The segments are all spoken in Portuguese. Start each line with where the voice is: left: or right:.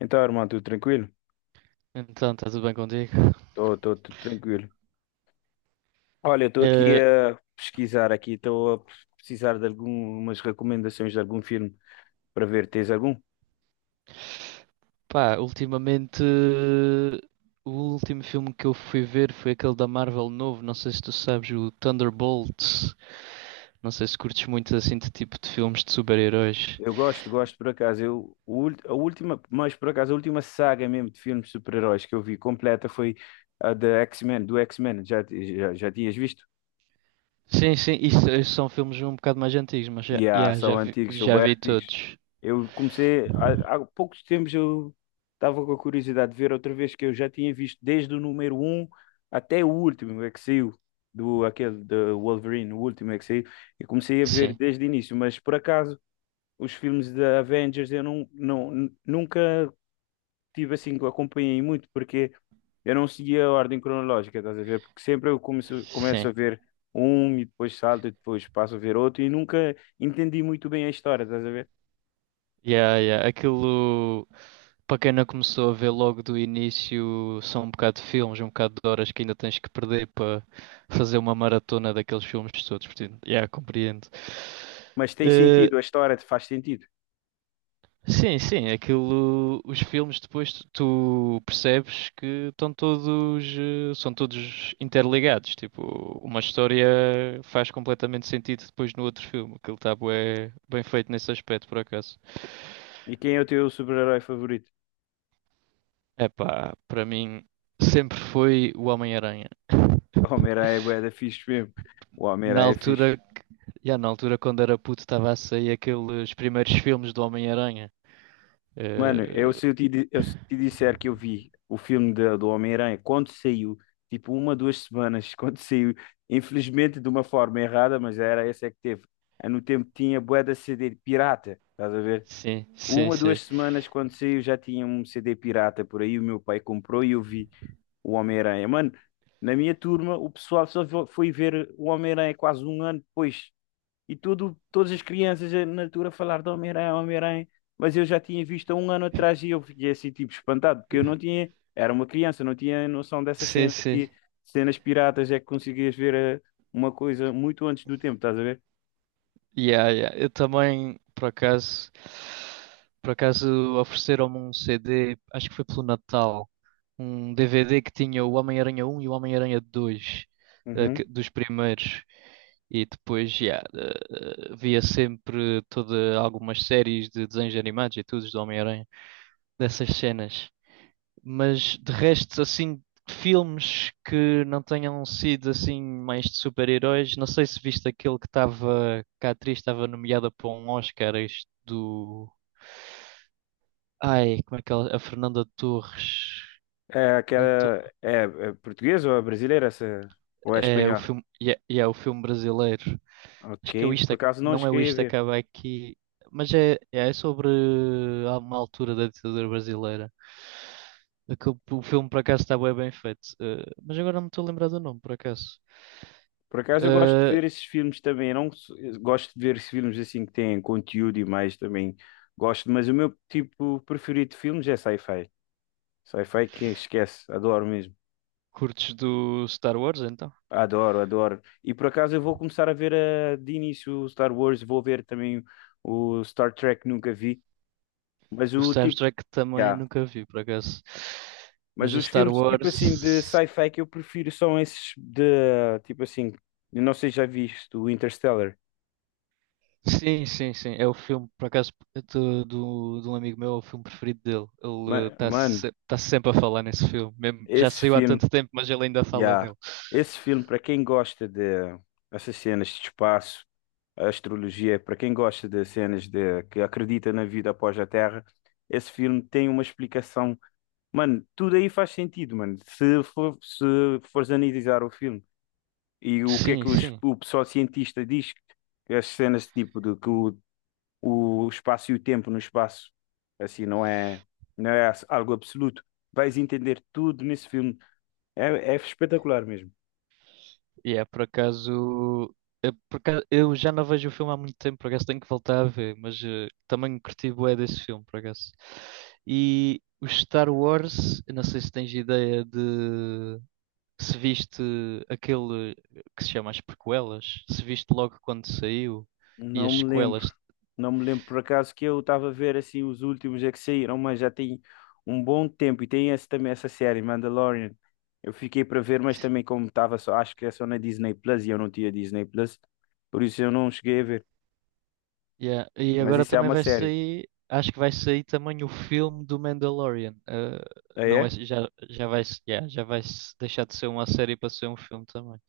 left: Então, irmão, tudo tranquilo?
right: Então, está tudo bem contigo?
left: Tô, tudo tranquilo. Olha, estou aqui
right: Eh,
left: a pesquisar aqui, estou a precisar de algumas recomendações de algum filme para ver. Tens algum?
right: pá, ultimamente, o último filme que eu fui ver foi aquele da Marvel novo. Não sei se tu sabes, o Thunderbolts. Não sei se curtes muito assim de tipo de filmes de super-heróis.
left: Eu gosto, gosto por acaso. Eu, a última, mas por acaso, a última saga mesmo de filmes de super-heróis que eu vi completa foi a da X-Men, do X-Men. Já tinhas visto?
right: Sim, sim, isso são filmes um bocado mais antigos, mas já,
left: Yeah,
right: yeah, já
left: são
right: vi,
left: antigos, são
right: já
left: bem
right: vi
left: antigos.
right: todos.
left: Eu comecei, há poucos tempos eu estava com a curiosidade de ver outra vez que eu já tinha visto desde o número um até o último é que saiu, aquele do Wolverine, o último é que saiu. Eu comecei a ver
right: Sim,
left: desde o início, mas por acaso os filmes da Avengers eu nunca tive assim, que acompanhei muito, porque eu não seguia a ordem cronológica, estás a ver? Porque sempre eu começo
right: sim.
left: a ver um e depois salto e depois passo a ver outro e nunca entendi muito bem a história, estás a ver?
right: Yeah, yeah. Aquilo, para quem não começou a ver logo do início, são um bocado de filmes, um bocado de horas que ainda tens que perder fazer uma maratona daqueles filmes todos, portanto, yeah, compreendo.
left: Mas tem
right: Eh,
left: sentido, a história faz sentido.
right: sim, sim, aquilo, os filmes depois tu percebes que estão todos, são todos interligados, tipo, uma história faz completamente sentido depois no outro filme, aquilo está bué, bem feito nesse aspecto, por acaso.
left: E quem é o teu super-herói favorito?
right: Epá, para mim sempre foi o Homem-Aranha.
left: O Homem-Aranha é bué da fixe mesmo. O
right: Na
left: Homem-Aranha é fixe.
right: altura, já na altura quando era puto estava a sair aqueles primeiros filmes do Homem-Aranha.
left: Mano,
right: Eh,
left: eu se te disser que eu vi o filme do Homem-Aranha quando saiu, tipo uma, duas semanas, quando saiu, infelizmente de uma forma errada, mas era essa é que teve. Ah, no tempo tinha bué da CD de pirata, estás a ver?
right: Sim, sim,
left: Uma,
right: sim.
left: duas semanas quando saiu já tinha um CD pirata por aí, o meu pai comprou e eu vi o Homem-Aranha. Mano, na minha turma o pessoal foi ver o Homem-Aranha quase um ano depois e tudo, todas as crianças na altura a falar de Homem-Aranha, Homem-Aranha, mas eu já tinha visto há um ano atrás e eu fiquei assim, tipo, espantado, porque eu não tinha, era uma criança, não tinha noção dessa
right: Sim,
left: cena,
right: sim.
left: que cenas piratas é que conseguias ver uma coisa muito antes do tempo, estás a ver?
right: Yeah, yeah. Eu também, por acaso ofereceram-me um CD, acho que foi pelo Natal, um DVD que tinha o Homem-Aranha um e o Homem-Aranha 2
left: Uhum.
right: dos primeiros. E depois, yeah, via sempre toda, algumas séries de desenhos animados e tudo do Homem-Aranha, dessas cenas. Mas de resto, assim, filmes que não tenham sido assim mais de super-heróis, não sei se viste aquele que estava, que a atriz estava nomeada para um Oscar, este do. Ai, como é que ela. A Fernanda Torres.
left: É
right: Não.
left: aquela, é, é portuguesa ou é brasileira essa, ou é
right: É o
left: espanhola?
right: filme, e é o filme brasileiro. Acho que é o
left: Ok,
right: Isto,
left: por acaso não
right: Não é o
left: cheguei a
right: Isto
left: ver.
right: Acaba Aqui, mas é, é sobre há uma altura da ditadura brasileira. Que o filme por acaso está bué bem feito. Mas agora não me estou a lembrar do nome, por acaso.
left: Por acaso eu gosto de
right: Eh,
left: ver esses filmes também. Eu não sou- eu gosto de ver esses filmes assim que têm conteúdo e mais também gosto, mas o meu tipo preferido de filmes é sci-fi. Sci-fi que esquece, adoro mesmo.
right: curtes do Star Wars então?
left: Adoro, adoro. E por acaso eu vou começar a ver de início o Star Wars, vou ver também o Star Trek, nunca vi, mas
right: O
left: o
right: Star
left: tipo,
right: Trek também
left: yeah.
right: nunca vi, por acaso. Mas
left: Mas
right: o
left: os
right: Star
left: filmes tipo assim de
right: Wars.
left: sci-fi que eu prefiro são esses de tipo assim, eu não sei se já viste o Interstellar.
right: Sim, sim, sim. É o filme, por acaso, de um amigo meu, é o filme preferido dele. Ele está
left: Mano,
right: se, tá sempre a falar nesse filme. Mesmo- já
left: esse
right: saiu há
left: filme.
right: tanto tempo, mas ele ainda fala
left: Yeah.
right: dele.
left: Esse filme, para quem gosta de essas cenas de espaço, a astrologia, para quem gosta de cenas de que acredita na vida após a Terra, esse filme tem uma explicação. Mano, tudo aí faz sentido, mano. Se fores analisar o filme e o que é
right: Sim,
left: que
right: sim.
left: o pessoal cientista diz, que as cenas tipo de o espaço e o tempo no espaço, assim, não é algo absoluto. Vais entender tudo nesse filme. É, é espetacular mesmo.
right: E é por acaso. É por acaso- Eu já não vejo o filme há muito tempo, por acaso tenho que voltar a ver, mas também curti bué desse filme, por acaso. E o Star Wars, eu não sei se tens ideia de. Se viste aquele que se chama as prequelas, se viste logo quando saiu e
left: Não
right: as
left: me lembro.
right: sequelas.
left: Não me lembro por acaso que eu estava a ver assim os últimos é que saíram, mas já tem um bom tempo e tem esse, também essa série Mandalorian. Eu fiquei para ver, mas também como estava só, acho que é só na Disney Plus e eu não tinha Disney Plus, por isso eu não cheguei a ver.
right: Yeah. E
left: Mas
right: agora
left: isso é
right: também
left: uma
right: vai
left: série.
right: sair, acho que vai sair também o filme do Mandalorian.
left: Ah,
right: Não é,
left: é?
right: já vai, yeah, já vai se deixar de ser uma série para ser um filme também.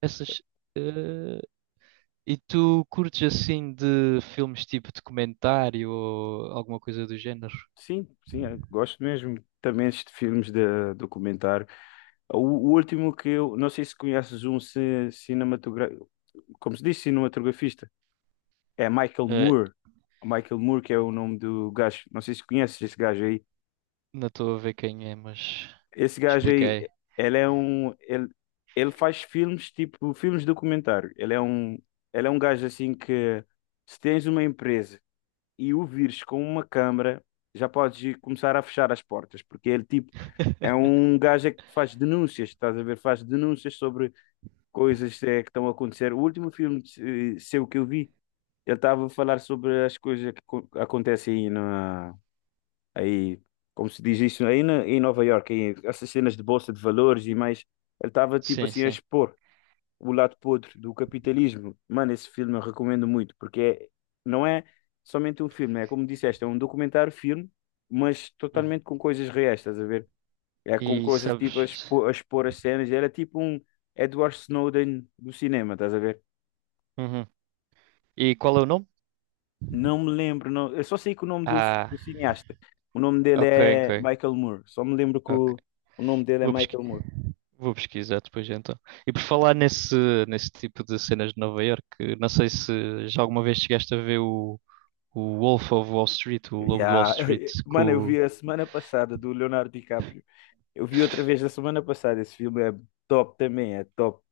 right: Essas, eh, e tu curtes assim de filmes tipo documentário ou alguma coisa do género?
left: Sim, sim, eu gosto mesmo também de filmes de documentário. O último que eu, não sei se conheces um cinematogra... como se diz, cinematografista. É Michael Moore. O Michael Moore, que é o nome do gajo. Não sei se conheces esse gajo aí.
right: Não estou a ver quem é, mas
left: Esse gajo aí,
right: expliquei.
left: ele é um. Ele faz filmes, tipo, filmes documentário. Ele é um. Ele é um gajo assim que. Se tens uma empresa e o vires com uma câmara, já podes ir começar a fechar as portas, porque ele, tipo. É um gajo é que faz denúncias, estás a ver? Faz denúncias sobre coisas que estão a acontecer. O último filme seu que eu vi. Ele estava a falar sobre as coisas que acontecem aí, aí, como se diz isso, em Nova Iorque, aí, essas cenas de bolsa de valores e mais. Ele estava tipo
right: Sim,
left: assim a
right: sim.
left: expor o lado podre do capitalismo. Mano, esse filme eu recomendo muito, não é somente um filme, é como disseste, é um documentário-filme, mas
right: Hum.
left: totalmente com coisas reais, estás a ver? É com
right: E
left: coisas tipo
right: sabes?
left: a expor, as cenas. Era tipo um Edward Snowden do cinema, estás a ver?
right: Uhum. E qual é o nome?
left: Não me lembro, não. Eu só sei que o nome do, do
right: Ah,
left: cineasta, o nome dele
right: ok,
left: é
right: ok,
left: Michael Moore. Só me lembro que
right: ok.
left: o nome dele é
right: Vou pesqui-
left: Michael Moore.
right: vou pesquisar depois então. E por falar nesse tipo de cenas de Nova Iorque, não sei se já alguma vez chegaste a ver o Wolf of Wall Street, o Lobo de Wall
left: Yeah.
right: Street,
left: Mano, eu vi a semana passada do Leonardo DiCaprio. Eu vi outra vez a semana passada. Esse filme é top também, é top.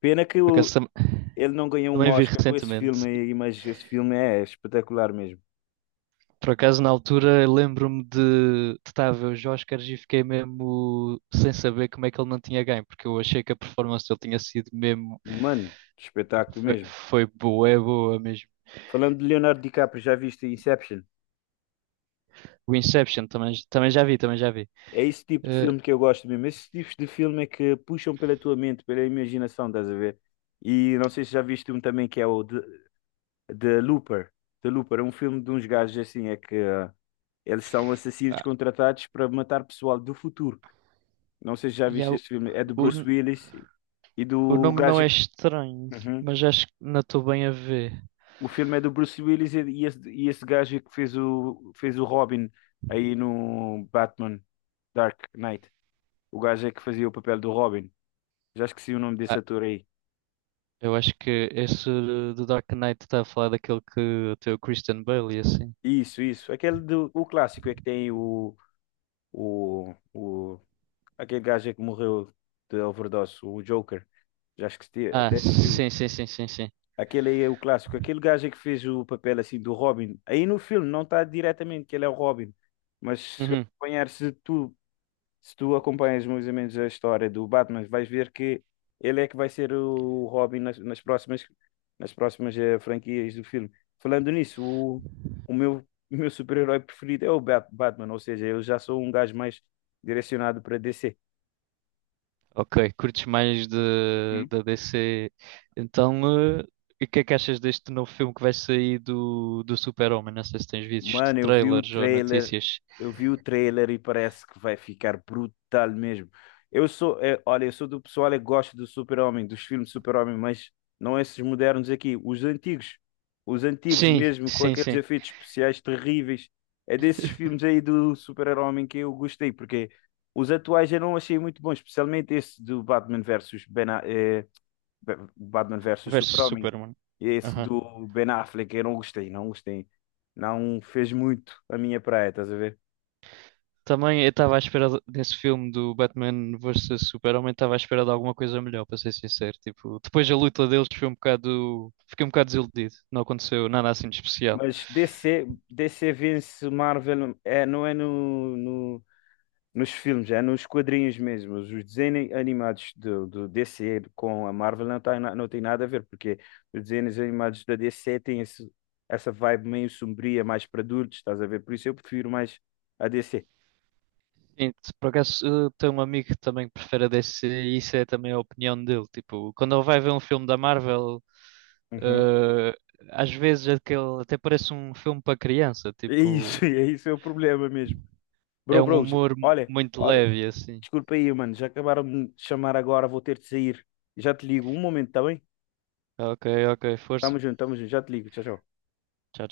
left: Pena que
right: por
left: ele não ganhou um
right: também vi
left: Oscar com esse filme
right: recentemente.
left: aí, mas esse filme é espetacular mesmo.
right: Por acaso, na altura, eu lembro-me de estar a ver os Oscars e fiquei mesmo sem saber como é que ele não tinha ganho, porque eu achei que a performance dele tinha sido mesmo.
left: Mano, espetáculo
right: Foi,
left: mesmo.
right: foi boa, é boa mesmo.
left: Falando de Leonardo DiCaprio, já viste Inception?
right: O Inception também, também já vi.
left: É esse tipo de
right: Eh,
left: filme que eu gosto mesmo. Esses tipos de filme é que puxam pela tua mente, pela imaginação, estás a ver? E não sei se já viste um também que é The Looper. The Looper é um filme de uns gajos assim, é que eles são assassinos
right: pá,
left: contratados para matar pessoal do futuro. Não sei se já
right: e há
left: viste esse filme. É do
right: o,
left: Bruce Willis e
right: o
left: do
right: nome não
left: gajo.
right: é
left: Que...
right: estranho,
left: Uhum.
right: mas acho que não estou bem a ver.
left: O filme é do Bruce Willis e esse gajo que fez fez o Robin aí no Batman Dark Knight. O gajo é que fazia o papel do Robin. Já esqueci o nome
right: Ah,
left: desse ator aí.
right: eu acho que esse do Dark Knight está a falar daquele que tem o Christian Bale e assim.
left: Isso, isso. Aquele do o clássico é que tem o aquele gajo é que morreu de overdose, o Joker. Já esqueci,
right: Ah,
left: até esqueci.
right: sim, sim, sim, sim, sim.
left: Aquele aí é o clássico. Aquele gajo é que fez o papel assim do Robin. Aí no filme não está diretamente que ele é o Robin, mas
right: Uhum.
left: se tu acompanhas mais ou menos a história do Batman, vais ver que ele é que vai ser o Robin nas próximas franquias do filme. Falando nisso, o meu, o meu super-herói preferido é o Batman, ou seja, eu já sou um gajo mais direcionado para DC.
right: Ok, curtes mais da DC. Então, e o que é que achas deste novo filme que vai sair do Super-Homem? Não sei se tens visto
left: Mano, eu vi o
right: trailers ou
left: trailer,
right: notícias.
left: eu vi o trailer e parece que vai ficar brutal mesmo. Eu sou, olha, eu sou do pessoal que gosta do Super-Homem, dos filmes de Super-Homem, mas não esses modernos aqui, os antigos. Os antigos
right: Sim,
left: mesmo, com
right: sim,
left: aqueles
right: sim.
left: efeitos especiais terríveis. É desses filmes aí do Super-Homem que eu gostei, porque os atuais eu não achei muito bons, especialmente esse do Batman versus Ben, Batman versus
right: Versus
left: Super-Homem.
right: Superman.
left: Esse do Ben Affleck, eu não gostei, não gostei. Não fez muito a minha praia, estás a ver?
right: Também eu estava à nesse filme do Batman vs Super-Homem, estava à espera de alguma coisa melhor, para ser sincero. Tipo, depois a luta deles foi um bocado. Fiquei um bocado desiludido. Não aconteceu nada assim de especial.
left: Mas DC, DC vence Marvel, é, não é nos filmes, é nos quadrinhos mesmo. Os desenhos animados do DC com a Marvel não, tá, não tem nada a ver, porque os desenhos animados da DC têm essa vibe meio sombria, mais para adultos, estás a ver? Por isso eu prefiro mais a DC.
right: Sim, se por acaso tenho um amigo que também prefere a DC e isso é também a opinião dele. Tipo, quando ele vai ver um filme da Marvel,
left: Uhum.
right: Eh, às vezes aquele até parece um filme para criança,
left: É
right: tipo,
left: isso, é isso é o problema mesmo.
right: é um humor
left: Olha,
right: muito
left: olha,
right: leve assim.
left: desculpa aí, mano, já acabaram de me chamar agora, vou ter de sair. Já te ligo, um momento, tá bem?
right: Ok, ok, força.
left: Tamo junto, já te ligo, tchau, tchau.
right: Tchau.